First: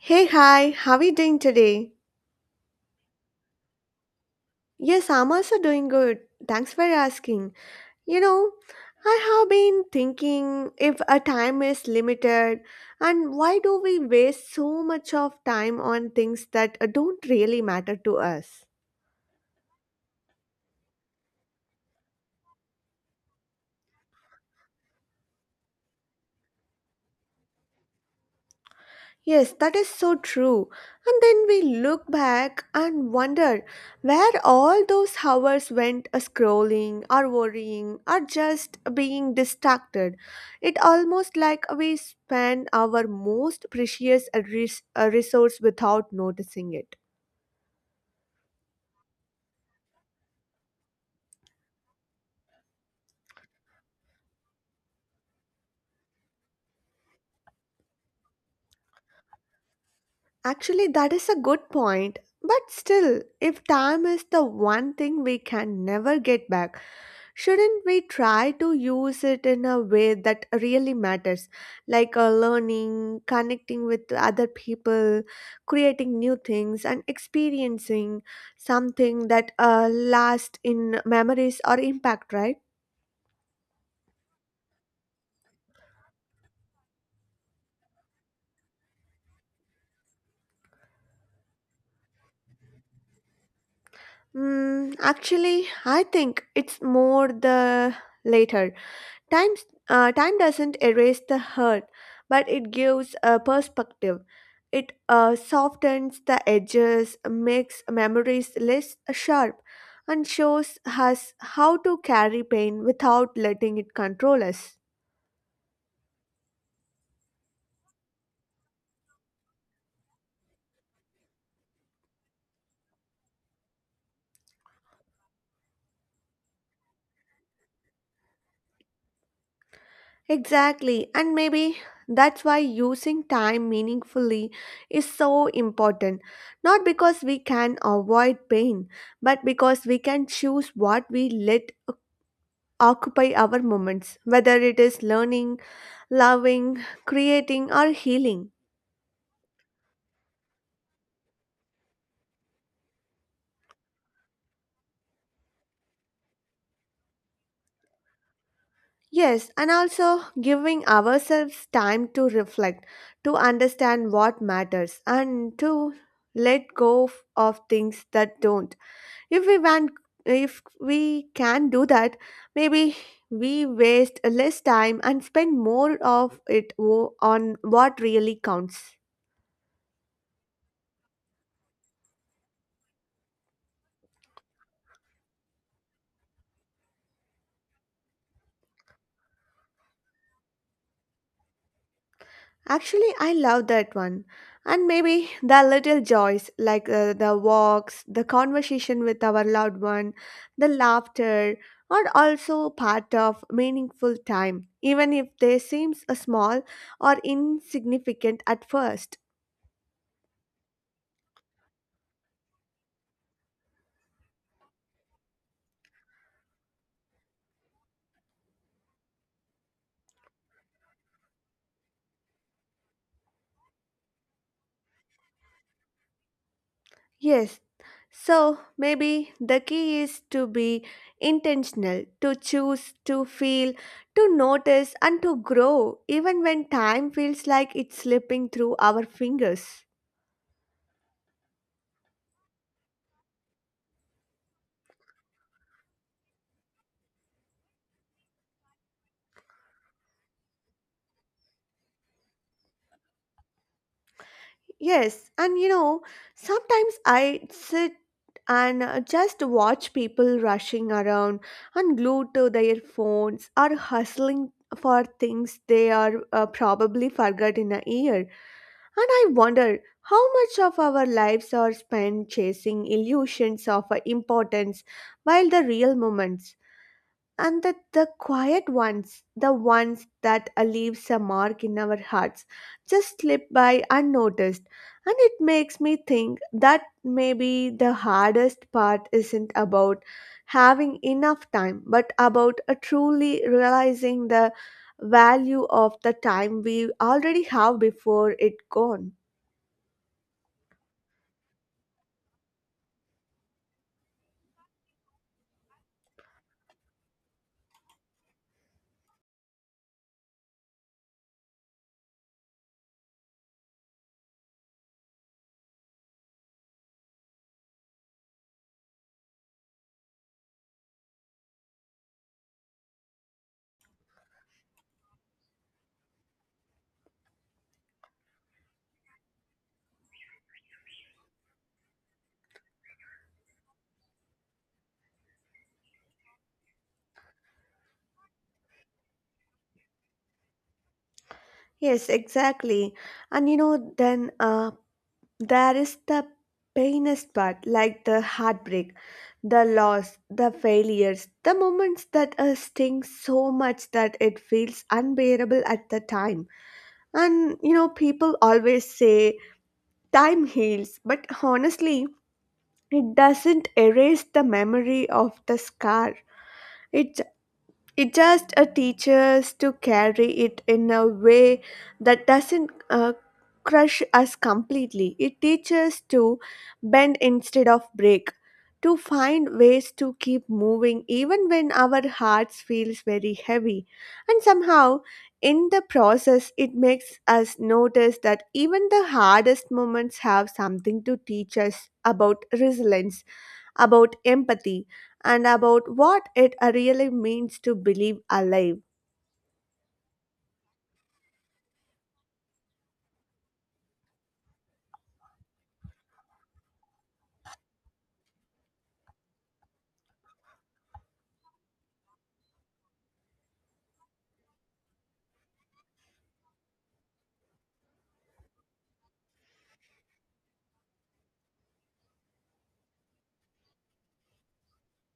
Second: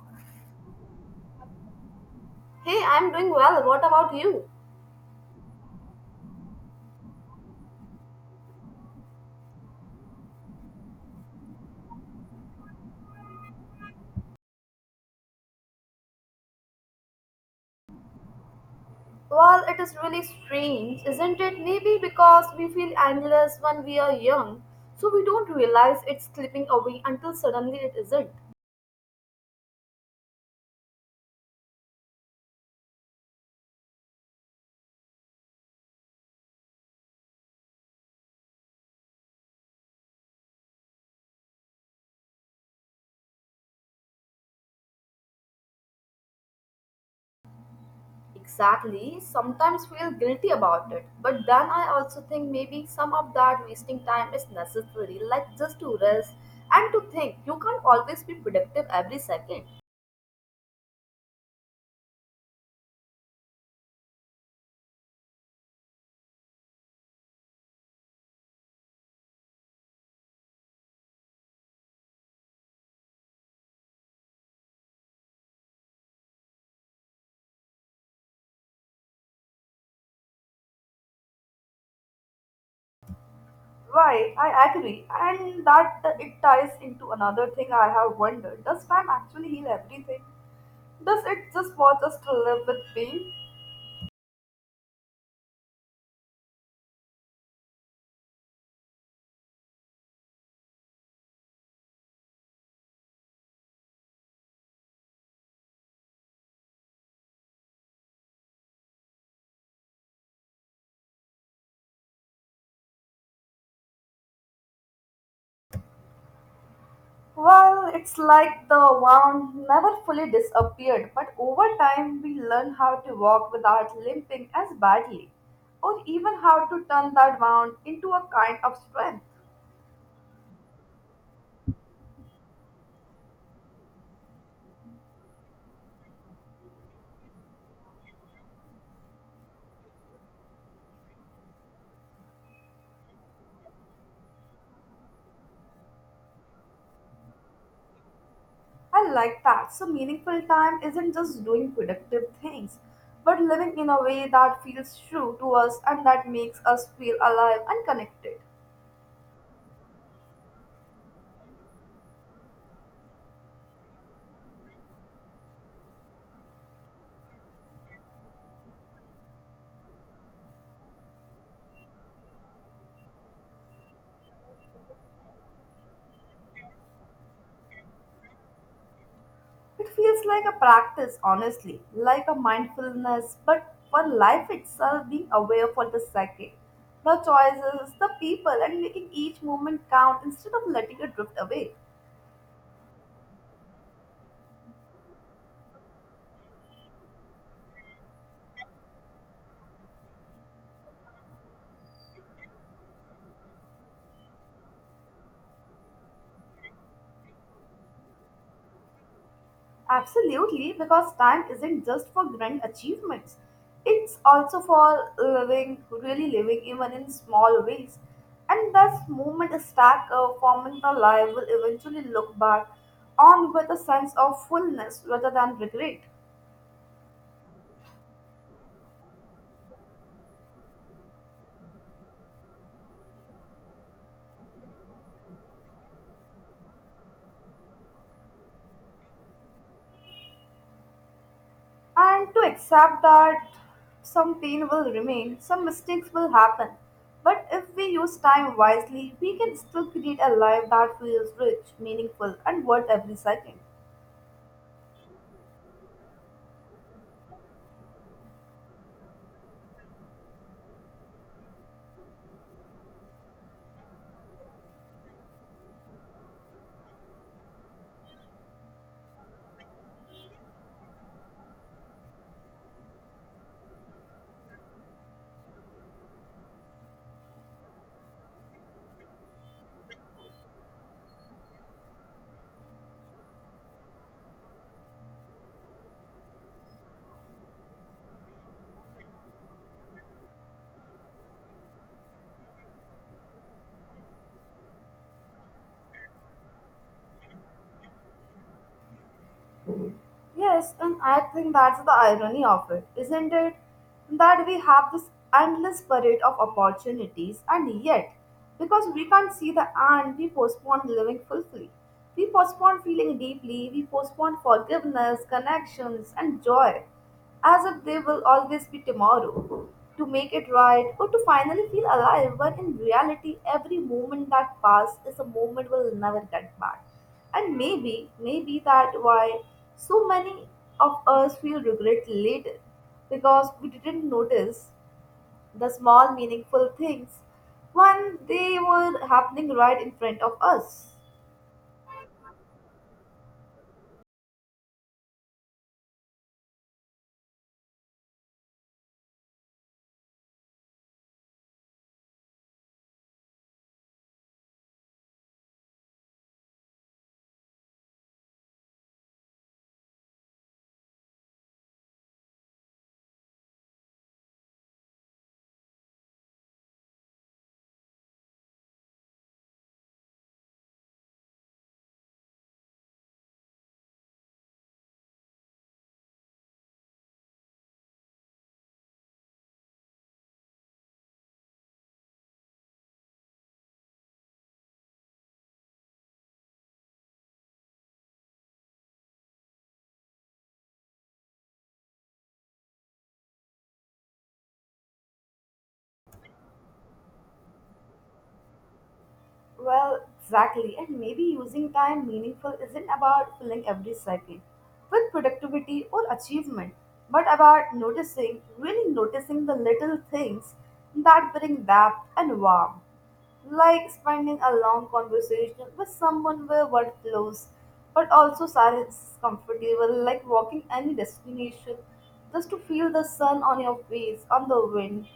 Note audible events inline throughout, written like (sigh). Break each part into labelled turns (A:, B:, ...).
A: Hey, hi, how are you doing today?
B: Hey, I'm doing well. What about you?
A: Yes, I'm also doing good. Thanks for asking. You know, I have been thinking if a time is limited, and why do we waste so much of time on things that don't really matter to us?
B: Well, it is really strange, isn't it? Maybe because we feel endless when we are young, so we don't realize it's slipping away until suddenly it isn't.
A: Yes, that is so true. And then we look back and wonder where all those hours went, scrolling or worrying or just being distracted. It almost like we spend our most precious resource without noticing it.
B: Exactly. Sometimes feel guilty about it, but then I also think maybe some of that wasting time is necessary, like just to rest and to think. You can't always be productive every second.
A: Actually, that is a good point. But still, if time is the one thing we can never get back, shouldn't we try to use it in a way that really matters, like learning, connecting with other people, creating new things, and experiencing something that lasts in memories or impact, right?
B: Right, I agree. And that it ties into another thing I have wondered. Does time actually heal everything? Does it just want us to live with pain?
A: Mm, actually, I think it's more the later. Time, time doesn't erase the hurt, but it gives a perspective. It softens the edges, makes memories less sharp, and shows us how to carry pain without letting it control us.
B: Well, it's like the wound never fully disappeared, but over time we learn how to walk without limping as badly, or even how to turn that wound into a kind of strength.
A: Exactly, and maybe that's why using time meaningfully is so important. Not because we can avoid pain, but because we can choose what we let occupy our moments, whether it is learning, loving, creating, or healing.
B: I like that. So, meaningful time isn't just doing productive things, but living in a way that feels true to us and that makes us feel alive and connected.
A: Yes, and also giving ourselves time to reflect, to understand what matters, and to let go of things that don't. If we want, if we can do that, maybe we waste less time and spend more of it on what really counts.
B: It feels like a practice, honestly, like a mindfulness, but for life itself, being aware for the second, the choices, the people, and making each moment count instead of letting it drift away.
A: Actually, I love that one. And maybe the little joys, like the walks, the conversation with our loved one, the laughter, are also part of meaningful time, even if they seem small or insignificant at first.
B: Absolutely, because time isn't just for grand achievements, it's also for living, really living, even in small ways. And thus, moment stack forming the life will eventually look back on with a sense of fullness rather than regret.
A: Yes, so maybe the key is to be intentional, to choose, to feel, to notice, and to grow, even when time feels like it's slipping through our fingers.
B: And to accept that some pain will remain, some mistakes will happen. But if we use time wisely, we can still create a life that feels rich, meaningful, and worth every second.
A: Yes, and you know, sometimes I sit and just watch people rushing around and glued to their phones or hustling for things they are probably forgot in a year. And I wonder how much of our lives are spent chasing illusions of importance while the real moments and that the quiet ones, the ones that leaves a mark in our hearts, just slip by unnoticed. And it makes me think that maybe the hardest part isn't about having enough time, but about truly realizing the value of the time we already have before it gone.
B: Yes, and I think that's the irony of it, isn't it? That we have this endless parade of opportunities, and yet, because we can't see the end, we postpone living fully. We postpone feeling deeply, we postpone forgiveness, connections, and joy as if there will always be tomorrow, to make it right, or to finally feel alive, when in reality, every moment that passed is a moment we'll never get back. And maybe that why so many of us feel regret later, because we didn't notice the small meaningful things when they were happening right in front of us.
A: Yes, exactly. And you know, then there is the painest part, like the heartbreak. The loss, the failures, the moments that sting so much that it feels unbearable at the time. And you know, people always say time heals, but honestly, it doesn't erase the memory of the scar. It it just teaches to carry it in a way that doesn't crush us completely. It teaches to bend instead of break, to find ways to keep moving even when our hearts feels very heavy. And somehow, in the process, it makes us notice that even the hardest moments have something to teach us about resilience, about empathy, and about what it really means to believe alive.
B: Well, exactly. And maybe using time meaningful isn't about filling every second with productivity or achievement, but about noticing, really noticing the little things that bring depth and warmth. Like spending a long conversation with someone where word flows, but also silence is comfortable, like walking any destination just to feel the sun on your face, on the wind,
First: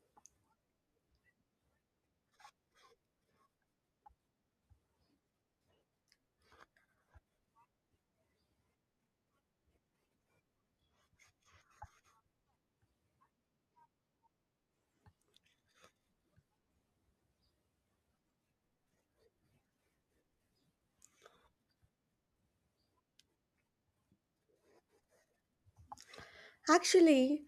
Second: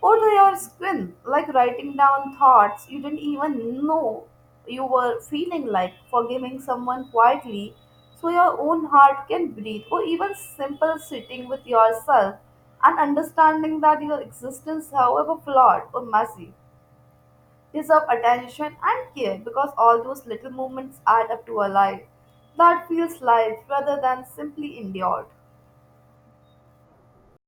B: or to your skin, like writing down thoughts you didn't even know you were feeling like forgiving someone quietly so your own heart can breathe, or even simple sitting with yourself and understanding that your existence, however flawed or messy, deserve attention and care because all those little moments add up to a life that feels life rather than simply endured.
A: Actually,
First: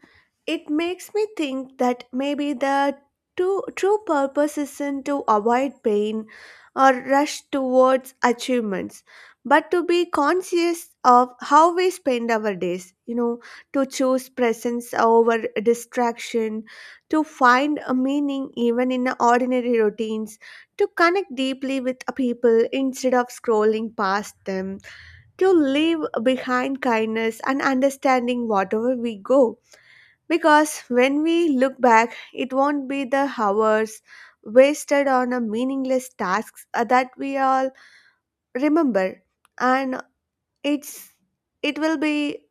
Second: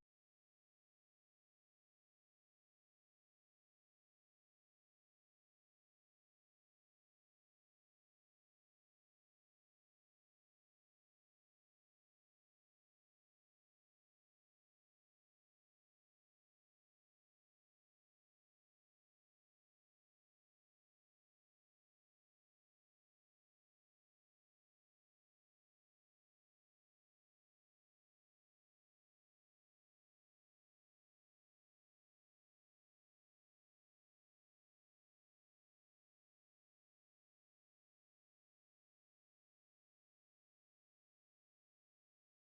A: it makes me think that maybe the true purpose isn't to avoid pain or rush towards achievements, but to be conscious of how we spend our days, you know, to choose presence over distraction, to find a meaning even in ordinary routines, to connect deeply with people instead of scrolling past them, to leave behind kindness and understanding whatever we go. Because when we look back, it won't be the hours wasted on a meaningless tasks, that we all remember, and it's it will be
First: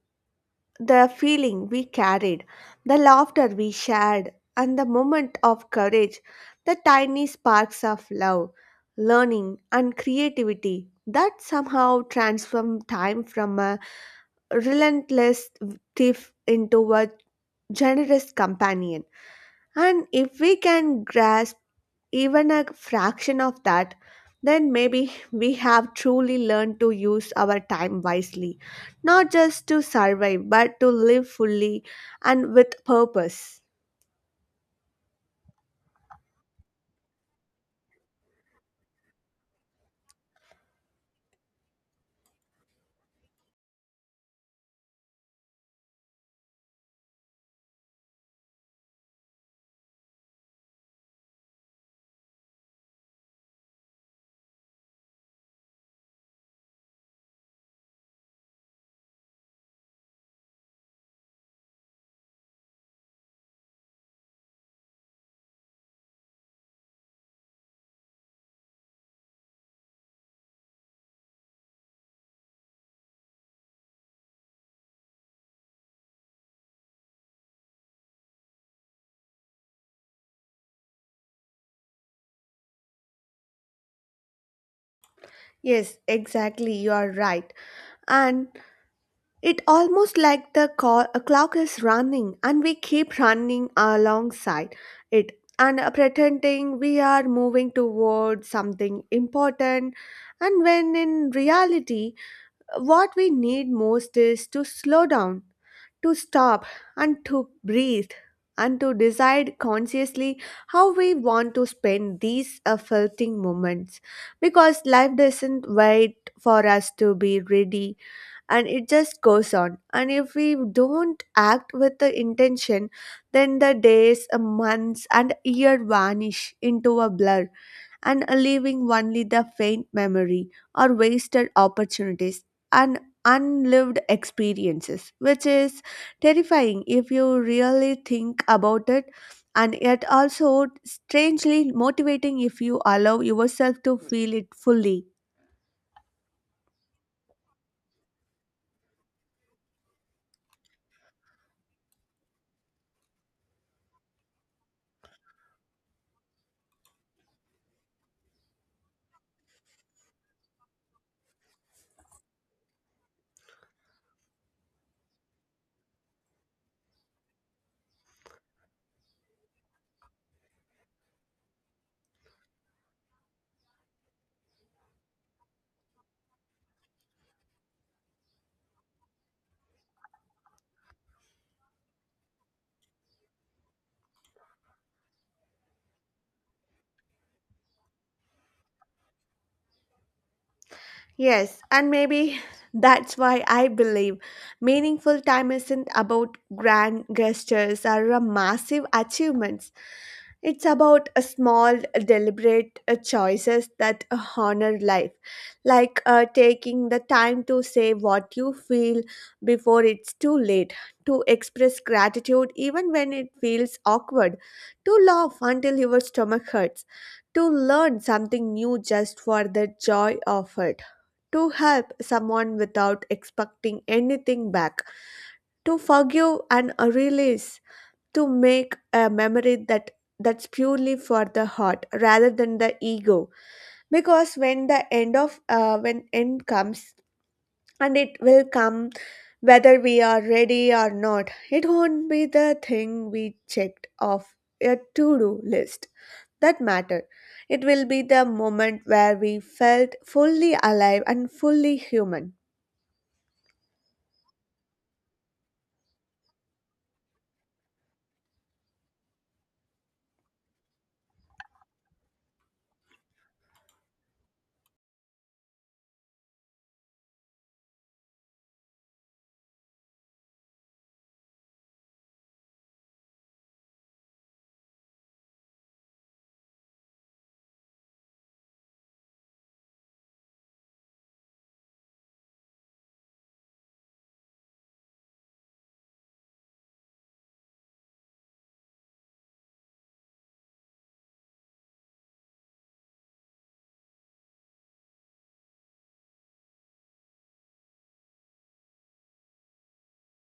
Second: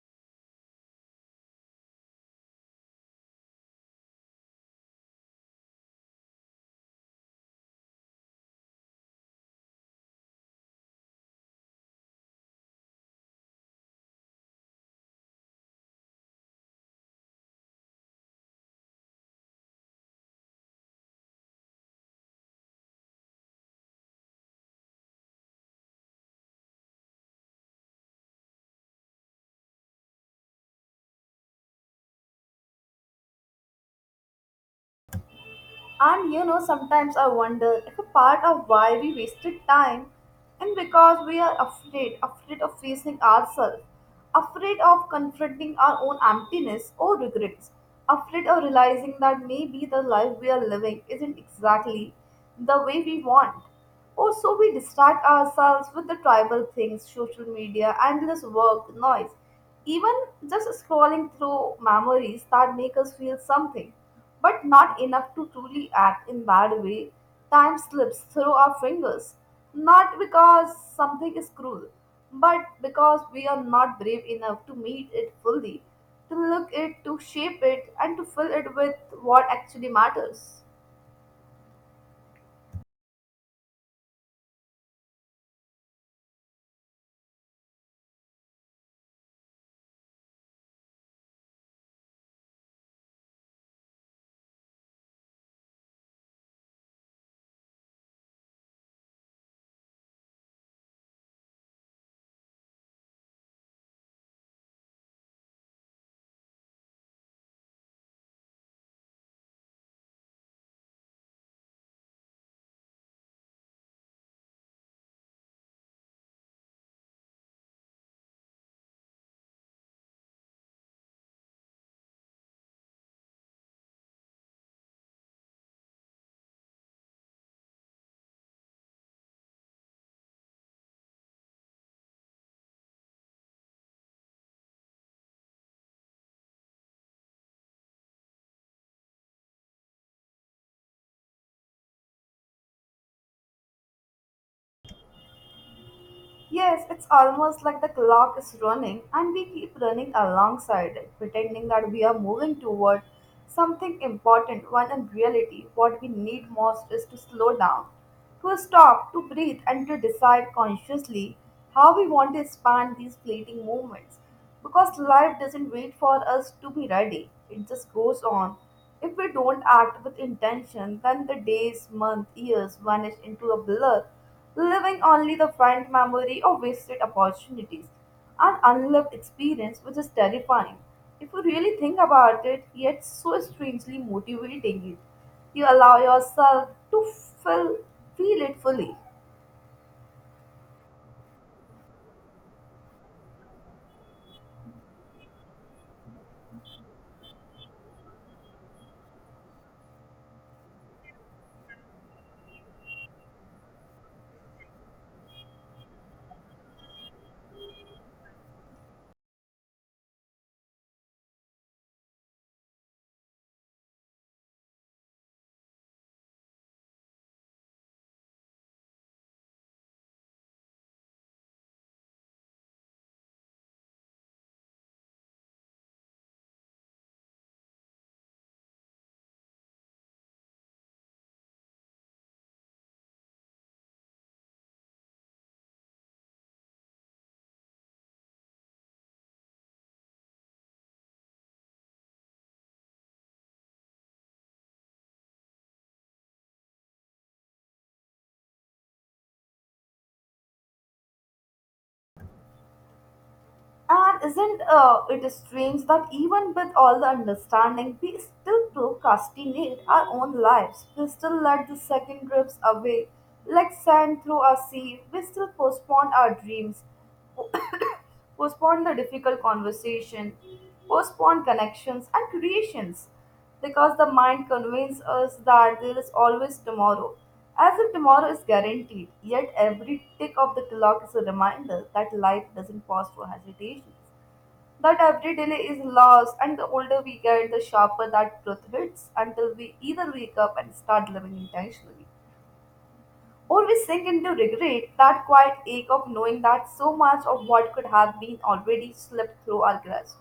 A: the feeling we carried, the laughter we shared, and the moment of courage, the tiny sparks of love, learning, and creativity that somehow transform time from a relentless thief into a generous companion. And if we can grasp even a fraction of that, then maybe (laughs) we have truly learned to use our time wisely, not just to survive, but to live fully and with purpose.
B: And you know, sometimes I wonder if a part of why we wasted time and because we are afraid, afraid of facing ourselves, afraid of confronting our own emptiness or regrets, afraid of realizing that maybe the life we are living isn't exactly the way we want. Or so we distract ourselves with the tribal things, social media, endless work, noise, even just scrolling through memories that make us feel something but not enough to truly act in that way. Time slips through our fingers, not because something is cruel, but because we are not brave enough to meet it fully, to look it, to shape it, and to fill it with what actually matters.
A: Yes, exactly, you are right. And it almost like the a clock is running and we keep running alongside it and pretending we are moving towards something important, and when in reality what we need most is to slow down, to stop, and to breathe, and to decide consciously how we want to spend these affecting moments. Because life doesn't wait for us to be ready and it just goes on. And if we don't act with the intention, then the days, months, and year vanish into a blur and leaving only the faint memory or wasted opportunities and unlived experiences, which is terrifying if you really think about it, and yet also strangely motivating if you allow yourself to feel it fully.
B: Yes, it's almost like the clock is running and we keep running alongside it, pretending that we are moving toward something important when in reality what we need most is to slow down, to stop, to breathe, and to decide consciously how we want to expand these fleeting moments. Because life doesn't wait for us to be ready, it just goes on. If we don't act with intention, then the days, months, years vanish into a blur leaving only the faint memory of wasted opportunities and unloved experience, which is terrifying. If you really think about it, yet so strangely motivating it, you allow yourself to feel, feel it fully.
A: Yes, and maybe (laughs) that's why I believe meaningful time isn't about grand gestures or a massive achievements. It's about a small, deliberate choices that honor life, like taking the time to say what you feel before it's too late, to express gratitude even when it feels awkward, to laugh until your stomach hurts, to learn something new just for the joy of it, to help someone without expecting anything back, to forgive and release, to make a memory that's purely for the heart rather than the ego. Because when the end of when end comes, and it will come whether we are ready or not, it won't be the thing we checked off a to-do list that matter. It will be the moment where we felt fully alive and fully human.
B: And isn't it strange that even with all the understanding, we still procrastinate our own lives? We still let the second drips away like sand through a sea. We still postpone our dreams, (coughs) postpone the difficult conversation, postpone connections and creations because the mind convinces us that there is always tomorrow, as if tomorrow is guaranteed. Yet every tick of the clock is a reminder that life doesn't pause for hesitations, that every delay is lost, and the older we get, the sharper that truth hits until we either wake up and start living intentionally. Or we sink into regret, that quiet ache of knowing that so much of what could have been already slipped through our grasp.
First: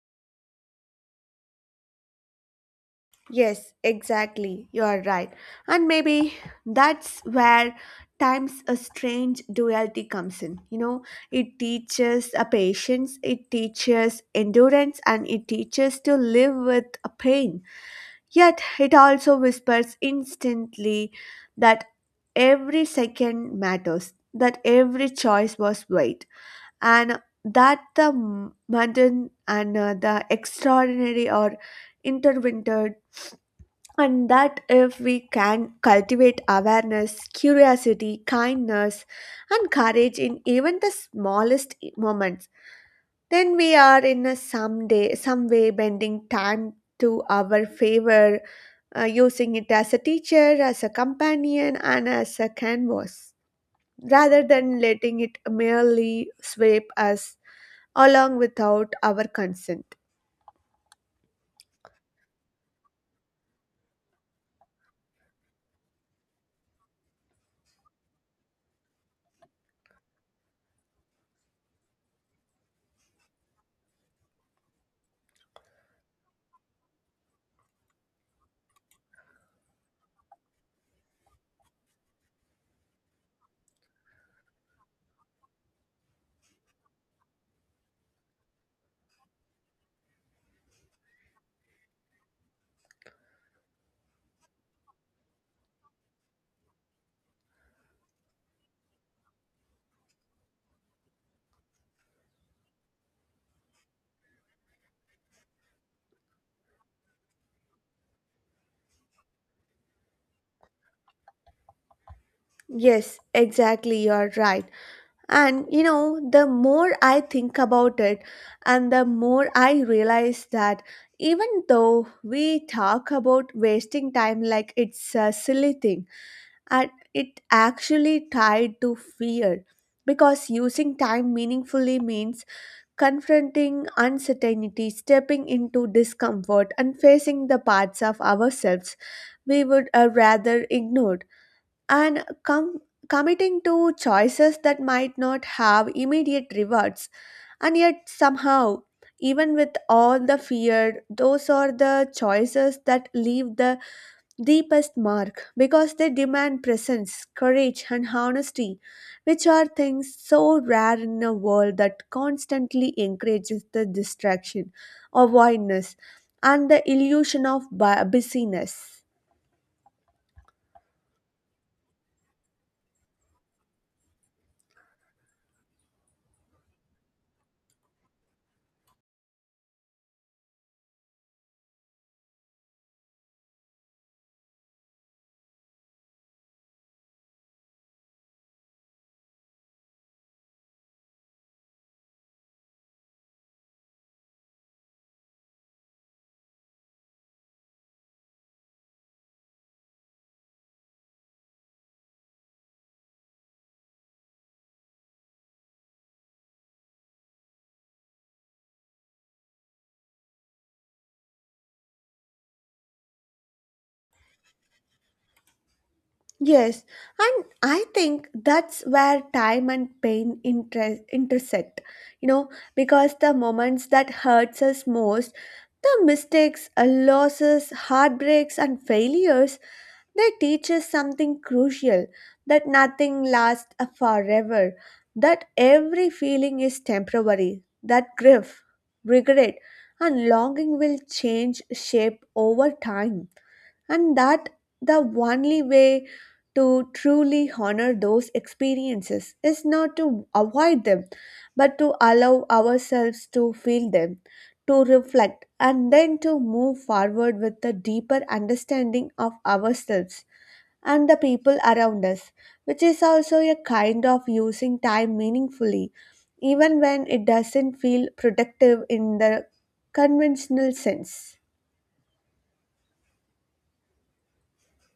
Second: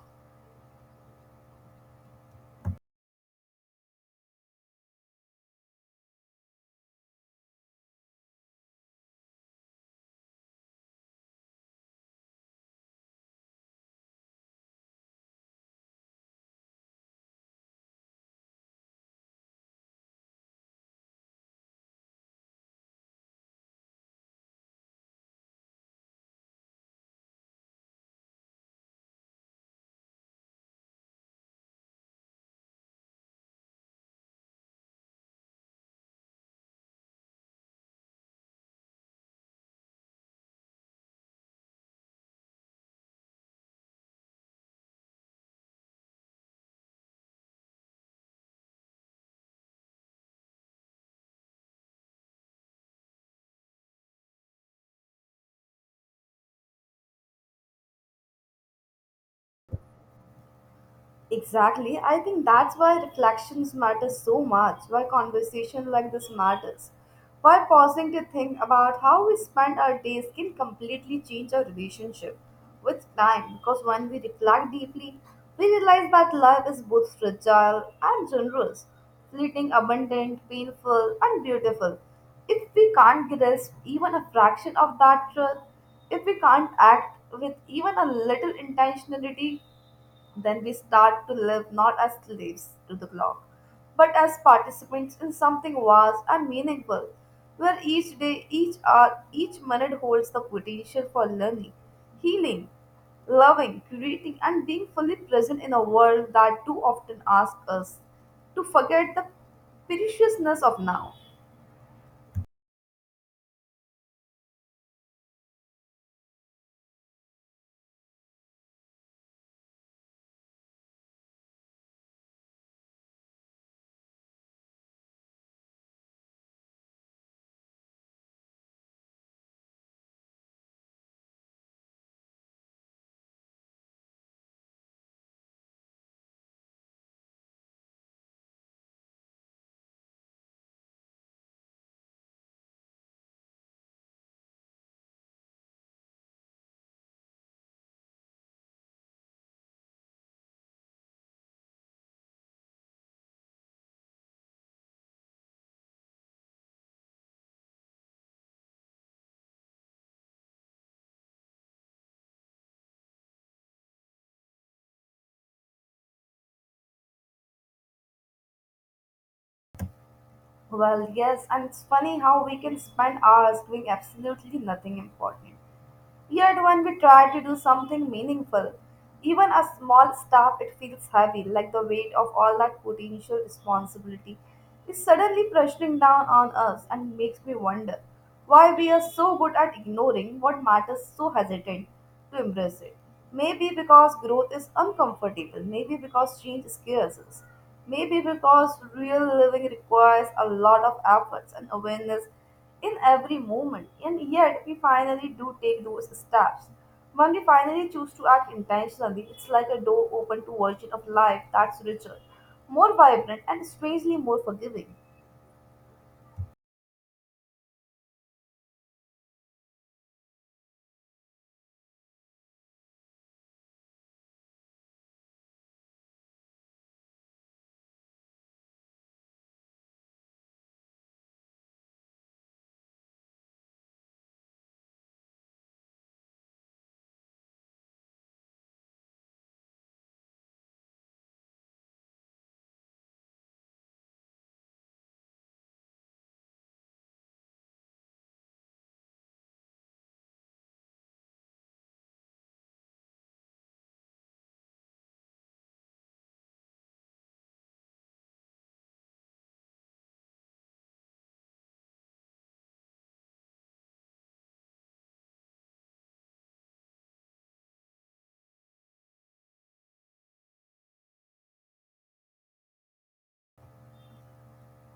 A: Yes, exactly. You are right. And maybe that's where time's a strange duality comes in. You know, it teaches a patience, it teaches endurance, and it teaches to live with a pain. Yet it also whispers instantly that every second matters, that every choice was weight, and that the mundane and the extraordinary or intertwined, and that if we can cultivate awareness, curiosity, kindness, and courage in even the smallest moments, then we are in a someday, some way bending time to our favor, using it as a teacher, as a companion, and as a canvas, rather than letting it merely sweep us along without our consent.
B: Exactly. I think that's why reflections matter so much, why conversation like this matters. Why pausing to think about how we spend our days can completely change our relationship with time because when we reflect deeply, we realize that life is both fragile and generous, fleeting, abundant, painful, and beautiful. If we can't grasp even a fraction of that truth, if we can't act with even a little intentionality, then we start to live not as slaves to the clock, but as participants in something vast and meaningful, where each day, each hour, each minute holds the potential for learning, healing, loving, creating, and being fully present in a world that too often asks us to forget the preciousness of now.
A: Yes, exactly, you're right. And you know, the more I think about it, and the more I realize that even though we talk about wasting time like it's a silly thing, and it actually tied to fear. Because using time meaningfully means confronting uncertainty, stepping into discomfort, and facing the parts of ourselves we would rather ignore, and committing to choices that might not have immediate rewards, and yet somehow, even with all the fear, those are the choices that leave the deepest mark, because they demand presence, courage, and honesty, which are things so rare in a world that constantly encourages the distraction, avoidance, and the illusion of busyness.
B: Well, yes, and it's funny how we can spend hours doing absolutely nothing important. Yet when we try to do something meaningful, even a small step, it feels heavy, like the weight of all that potential responsibility is suddenly pressing down on us and makes me wonder why we are so good at ignoring what matters, so hesitant to embrace it. Maybe because growth is uncomfortable, maybe because change scares us, maybe because real living requires a lot of efforts and awareness in every moment, and yet we finally do take those steps. When we finally choose to act intentionally, it's like a door open to a version of life that's richer, more vibrant, and strangely more forgiving.
A: Yes, and I think that's where time and pain intersect, you know, because the moments that hurts us most, the mistakes, losses, heartbreaks, and failures, they teach us something crucial, that nothing lasts forever, that every feeling is temporary, that grief, regret, and longing will change shape over time, and that the only way to truly honor those experiences is not to avoid them but to allow ourselves to feel them, to reflect, and then to move forward with a deeper understanding of ourselves and the people around us, which is also a kind of using time meaningfully, even when it doesn't feel productive in the conventional sense.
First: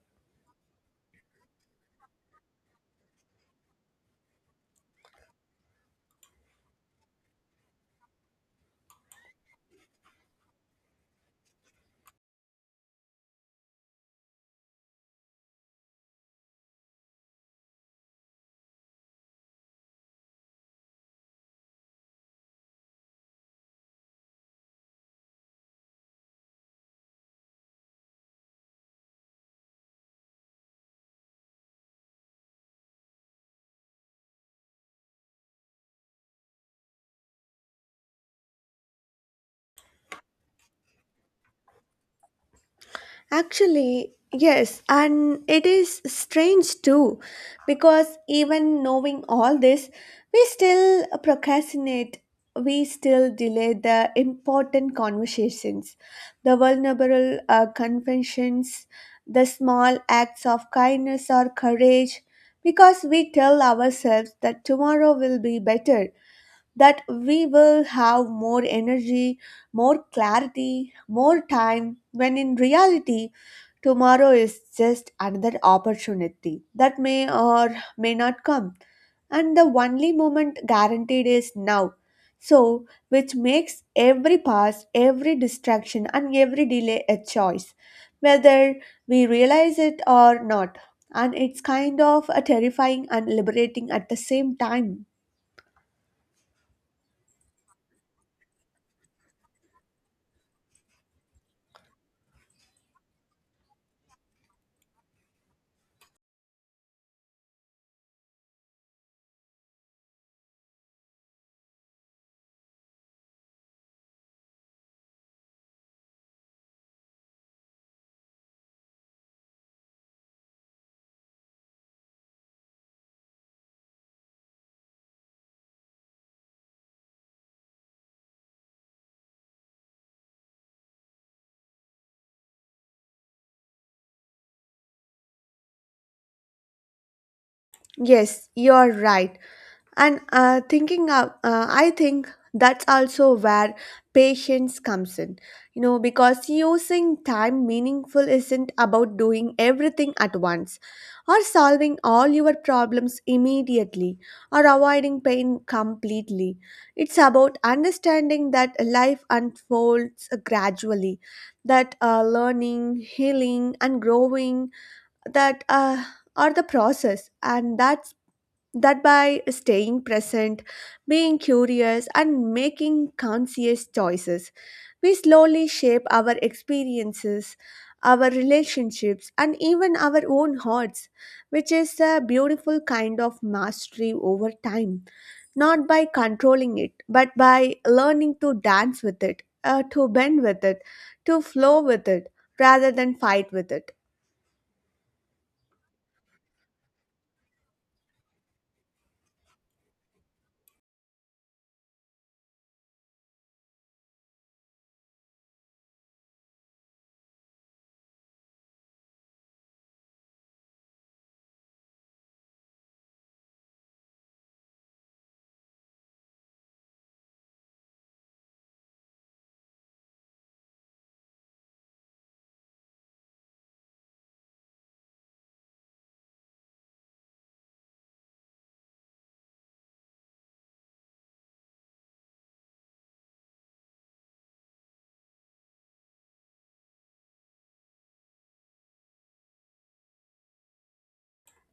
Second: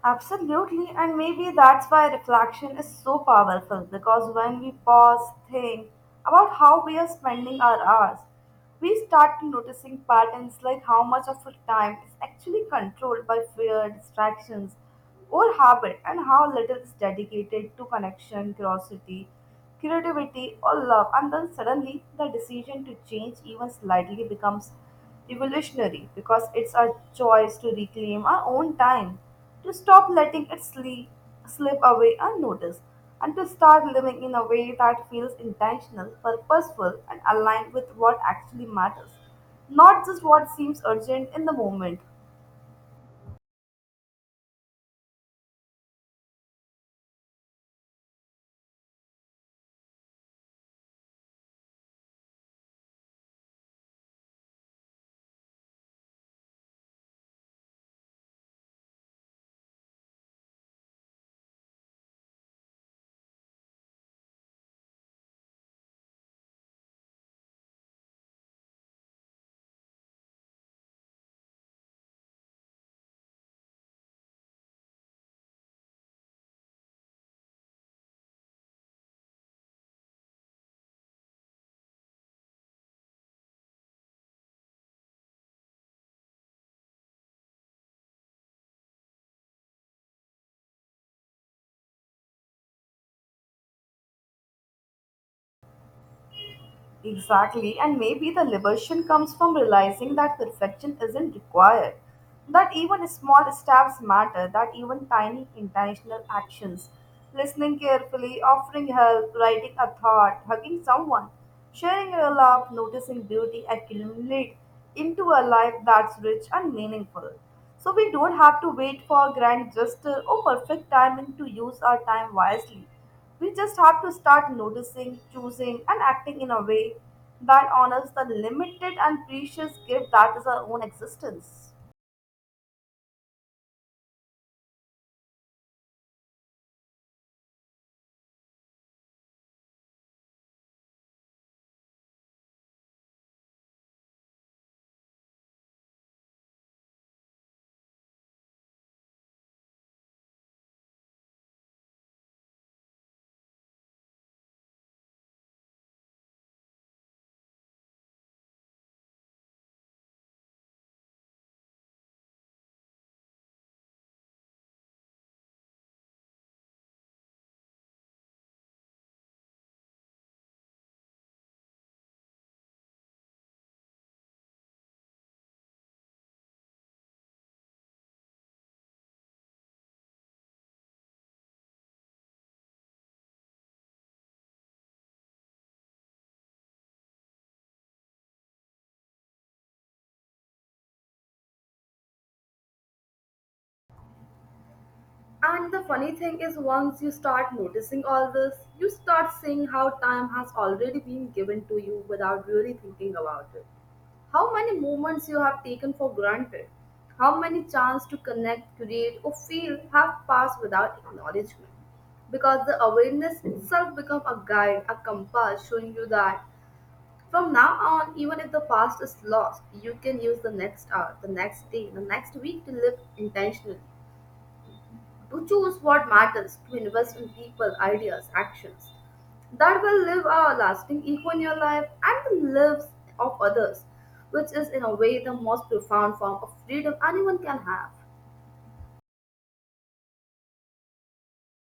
B: Absolutely, and maybe that's why reflection is so powerful because when we pause, think about how we are spending our hours, we start noticing patterns like how much of our time is actually controlled by fear, distractions, or habit, and how little is dedicated to connection, curiosity, creativity, or love, and then suddenly the decision to change even slightly becomes revolutionary because it's our choice to reclaim our own time, to stop letting it sleep, slip away unnoticed, and to start living in a way that feels intentional, purposeful, and aligned with what actually matters, not just what seems urgent in the moment.
A: Actually, yes, and it is strange too, because even knowing all this, we still procrastinate, we still delay the important conversations, the vulnerable confessions, the small acts of kindness or courage, because we tell ourselves that tomorrow will be better, that we will have more energy, more clarity, more time, when in reality, tomorrow is just another opportunity that may or may not come. And the only moment guaranteed is now. So, which makes every pass, every distraction, and every delay a choice, whether we realize it or not. And it's kind of a terrifying and liberating at the same time.
B: Exactly, and maybe the liberation comes from realizing that perfection isn't required, that even small steps matter, that even tiny intentional actions, listening carefully, offering help, writing a thought, hugging someone, sharing a laugh, noticing beauty accumulate into a life that's rich and meaningful. So we don't have to wait for grand gesture or perfect timing to use our time wisely. We just have to start noticing, choosing, and acting in a way that honors the limited and precious gift that is our own existence.
A: Yes, you're right. And I think that's also where patience comes in. You know, because using time meaningful isn't about doing everything at once or solving all your problems immediately or avoiding pain completely. It's about understanding that life unfolds gradually, that learning, healing, and growing that are the process, and that by staying present, being curious, and making conscious choices, we slowly shape our experiences, our relationships, and even our own hearts, which is a beautiful kind of mastery over time. Not by controlling it, but by learning to dance with it, to bend with it, to flow with it, rather than fight with it.
B: And the funny thing is, once you start noticing all this, you start seeing how time has already been given to you without really thinking about it. How many moments you have taken for granted, how many chance to connect, create, or feel have passed without acknowledgement. Because the awareness itself becomes a guide, a compass showing you that from now on, even if the past is lost, you can use the next hour, the next day, the next week to live intentionally to choose what matters, to invest in people, ideas, actions that will leave a lasting echo in your life and the lives of others, which is in a way the most profound form of freedom anyone can have.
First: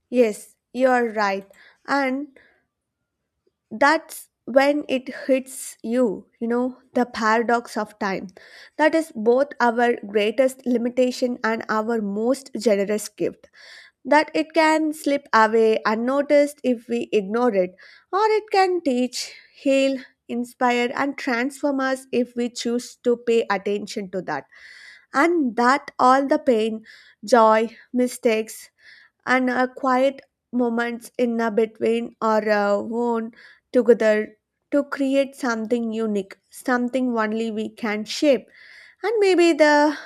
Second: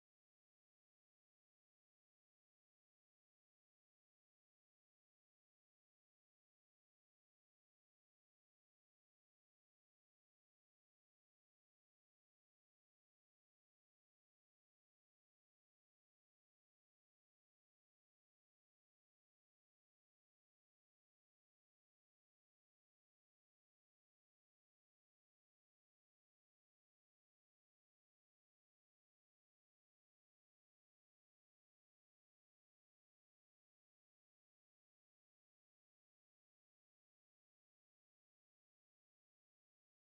A: Yes, you are right. And that's when it hits you, you know, the paradox of time. That is both our greatest limitation and our most generous gift. That it can slip away unnoticed if we ignore it, or it can teach, heal, inspire, and transform us if we choose to pay attention to that. And that all the pain, joy, mistakes, and quiet moments in a between are worn together to create something unique, something only we can shape. And maybe the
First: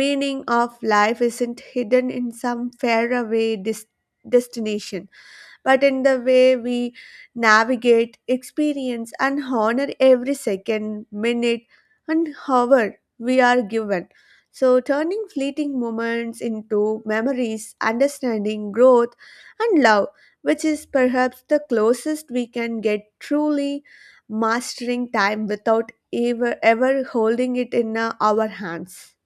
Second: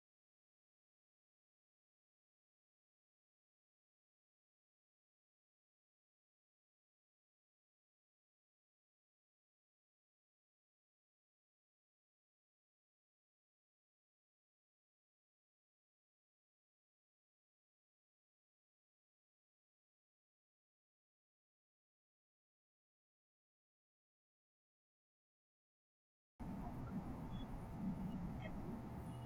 A: meaning of life isn't hidden in some faraway destination but in the way we navigate, experience, and honor every second, minute, and hour we are given. So, turning fleeting moments into memories, understanding, growth, and love, which is perhaps the closest we can get truly mastering time without ever holding it in our hands.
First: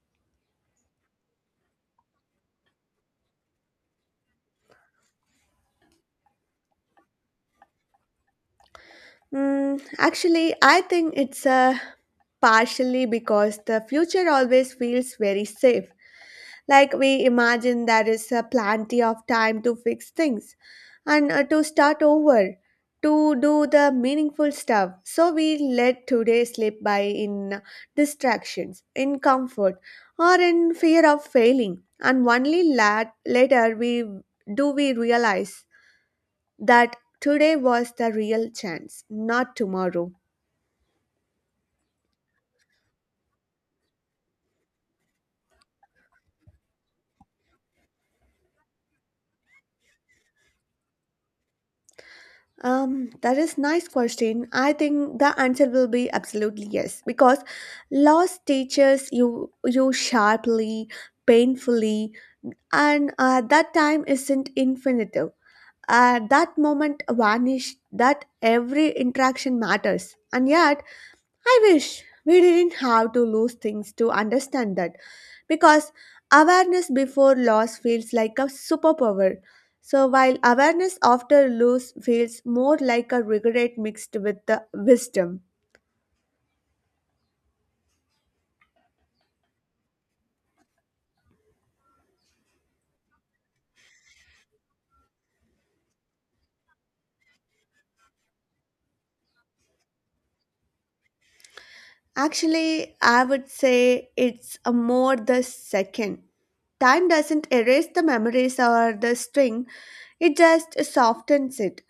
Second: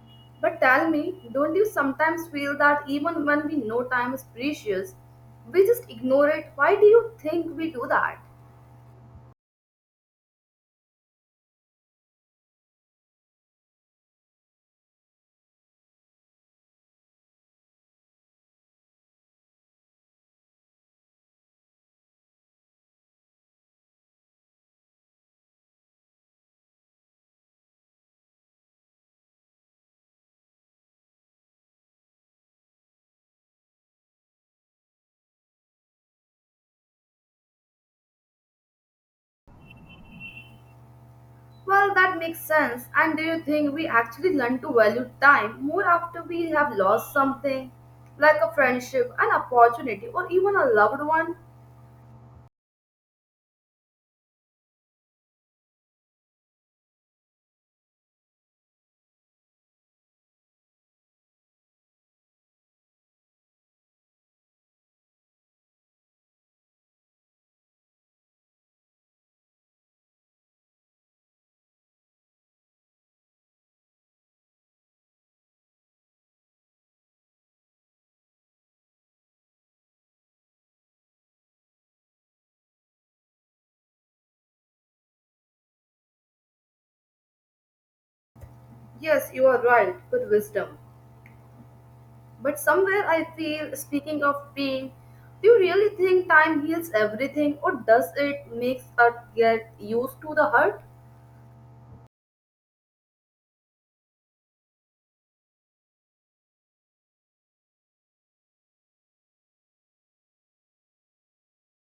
B: But tell me, don't you sometimes feel that even when we know time is precious, we just ignore it? Why do you think we do that?
A: Mm, actually, I think it's partially because the future always feels very safe. Like we imagine there is plenty of time to fix things and to start over, to do the meaningful stuff. So we let today slip by in distractions, in comfort, or in fear of failing. And only later we do we realize that today was the real chance, not tomorrow?
B: Well, that makes sense. And do you think we actually learn to value time more after we have lost something, like a friendship, an opportunity, or even a loved one?
A: That is nice question. I think the answer will be absolutely yes because loss teaches you sharply, painfully, and that time isn't infinitive. That moment vanished. That every interaction matters, and yet I wish we didn't have to lose things to understand that because awareness before loss feels like a superpower. So while awareness after loss feels more like a regret mixed with the wisdom.
B: Yes, you are right, with wisdom. But somewhere I feel, speaking of pain, do you really think time heals everything, or does it make us get used to the hurt?
A: Actually, I would say it's a more the second. Time doesn't erase the memories or the string, it just softens it.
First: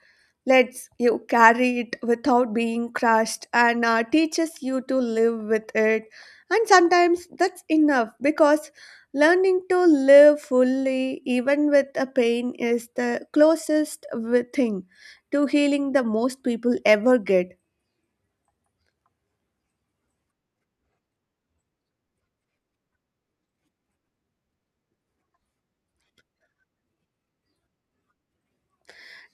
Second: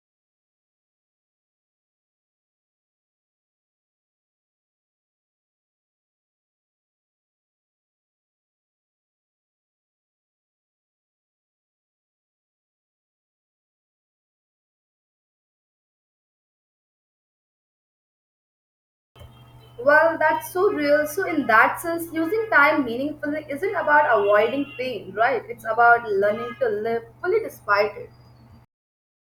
A: Let's you carry it without being crushed and teaches you to live with it. And sometimes that's enough because learning to live fully, even with a pain, is the closest thing to healing the most people ever get.
B: Well, that's so real. So, in that sense, using time meaningfully isn't about avoiding pain, right? It's about learning to live fully despite it.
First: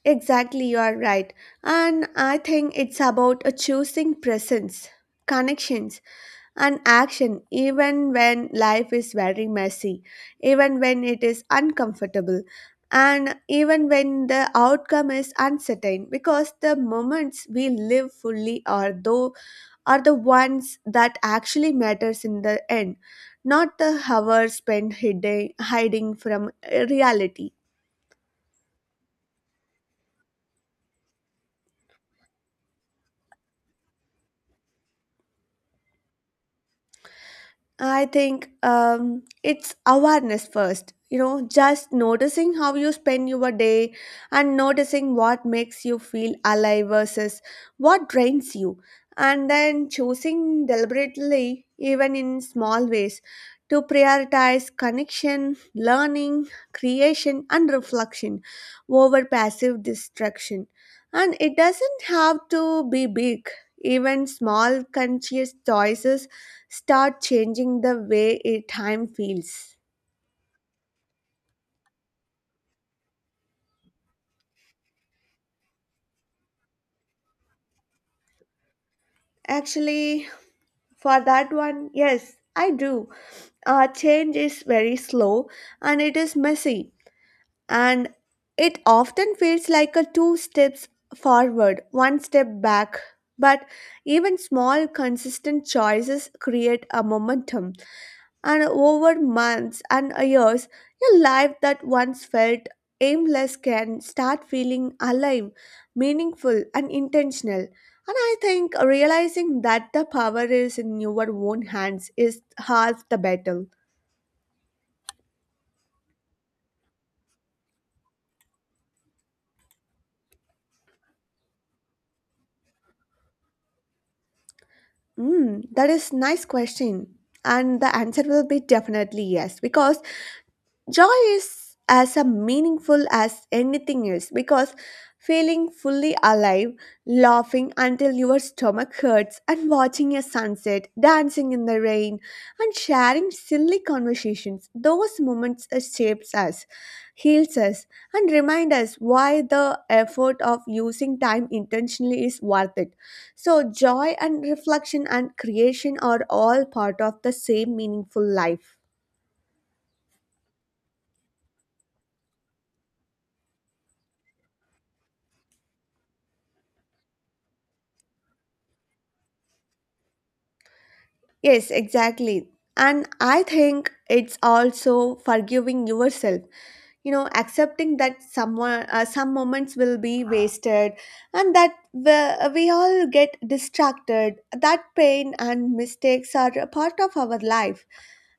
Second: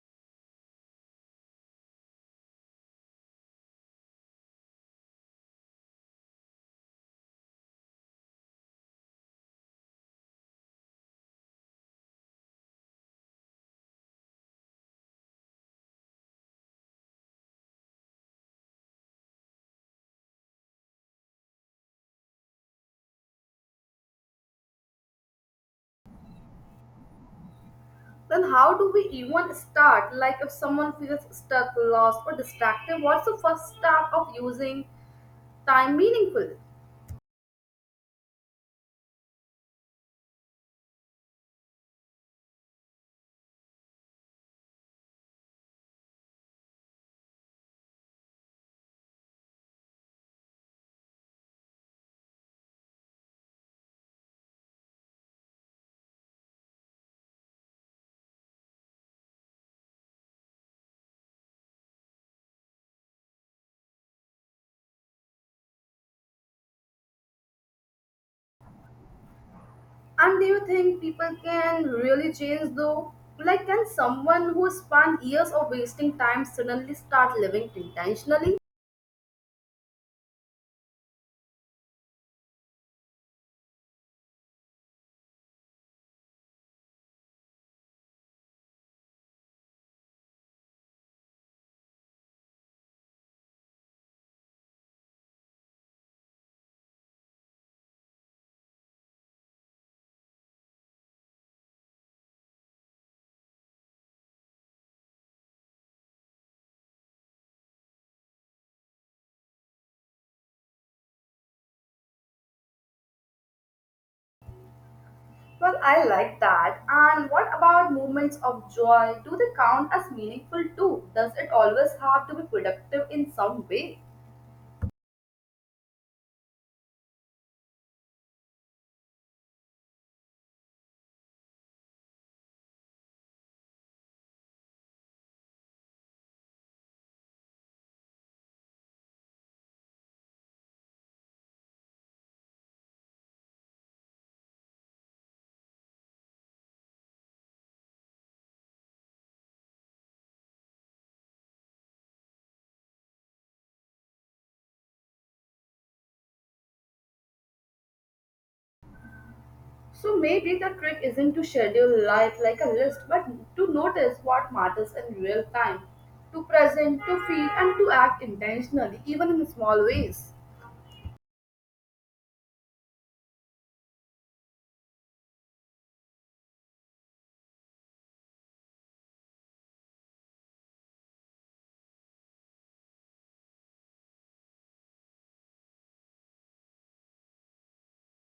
A: Exactly, you are right. And I think it's about choosing presence, connections and action even when life is very messy, even when it is uncomfortable, and even when the outcome is uncertain because the moments we live fully are though are the ones that actually matters in the end, not the hours spent hiding from reality.
B: Then how do we even start? Like if someone feels stuck, lost, or distracted, what's the first step of using time meaningful?
A: I think it's awareness first. You know, just noticing how you spend your day and noticing what makes you feel alive versus what drains you. And then choosing deliberately, even in small ways, to prioritize connection, learning, creation, and reflection over passive distraction. And it doesn't have to be big, even small conscious choices start changing the way time feels?
B: And do you think people can really change though? Like can someone who spent years of wasting time suddenly start living intentionally?
A: Actually, for that one, yes, I do. Change is very slow and it is messy, and it often feels like a two steps forward, one step back. But even small, consistent choices create a momentum, and over months and years, a life that once felt aimless can start feeling alive, meaningful, and intentional. And I think realizing that the power is in your own hands is half the battle.
B: Well, I like that. And what about moments of joy? Do they count as meaningful too? Does it always have to be productive in some way?
A: Mm, that is nice question. And the answer will be definitely yes, because joy is as a meaningful as anything else because feeling fully alive, laughing until your stomach hurts and watching a sunset, dancing in the rain and sharing silly conversations, those moments shapes us, heals us and remind us why the effort of using time intentionally is worth it, so joy and reflection and creation are all part of the same meaningful life.
B: So maybe the trick isn't to schedule life like a list, but to notice what matters in real time, to present, to feel, and to act intentionally, even in small ways.
A: Yes, exactly. And I think it's also forgiving yourself. You know, accepting that someone, some moments will be wasted, and that we all get distracted. That pain and mistakes are a part of our life,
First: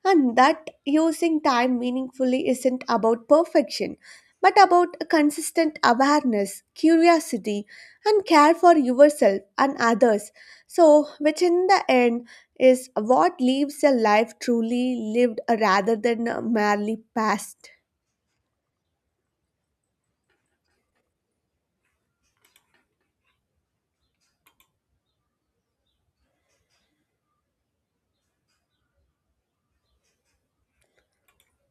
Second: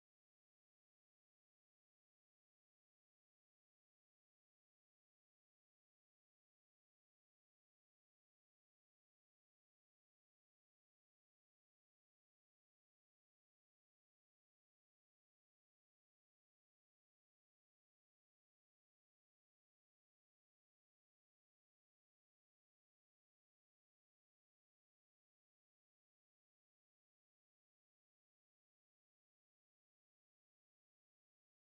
A: and that using time meaningfully isn't about perfection, but about a consistent awareness, curiosity, and care for yourself and others. So, which in the end is what leaves a life truly lived rather than merely passed.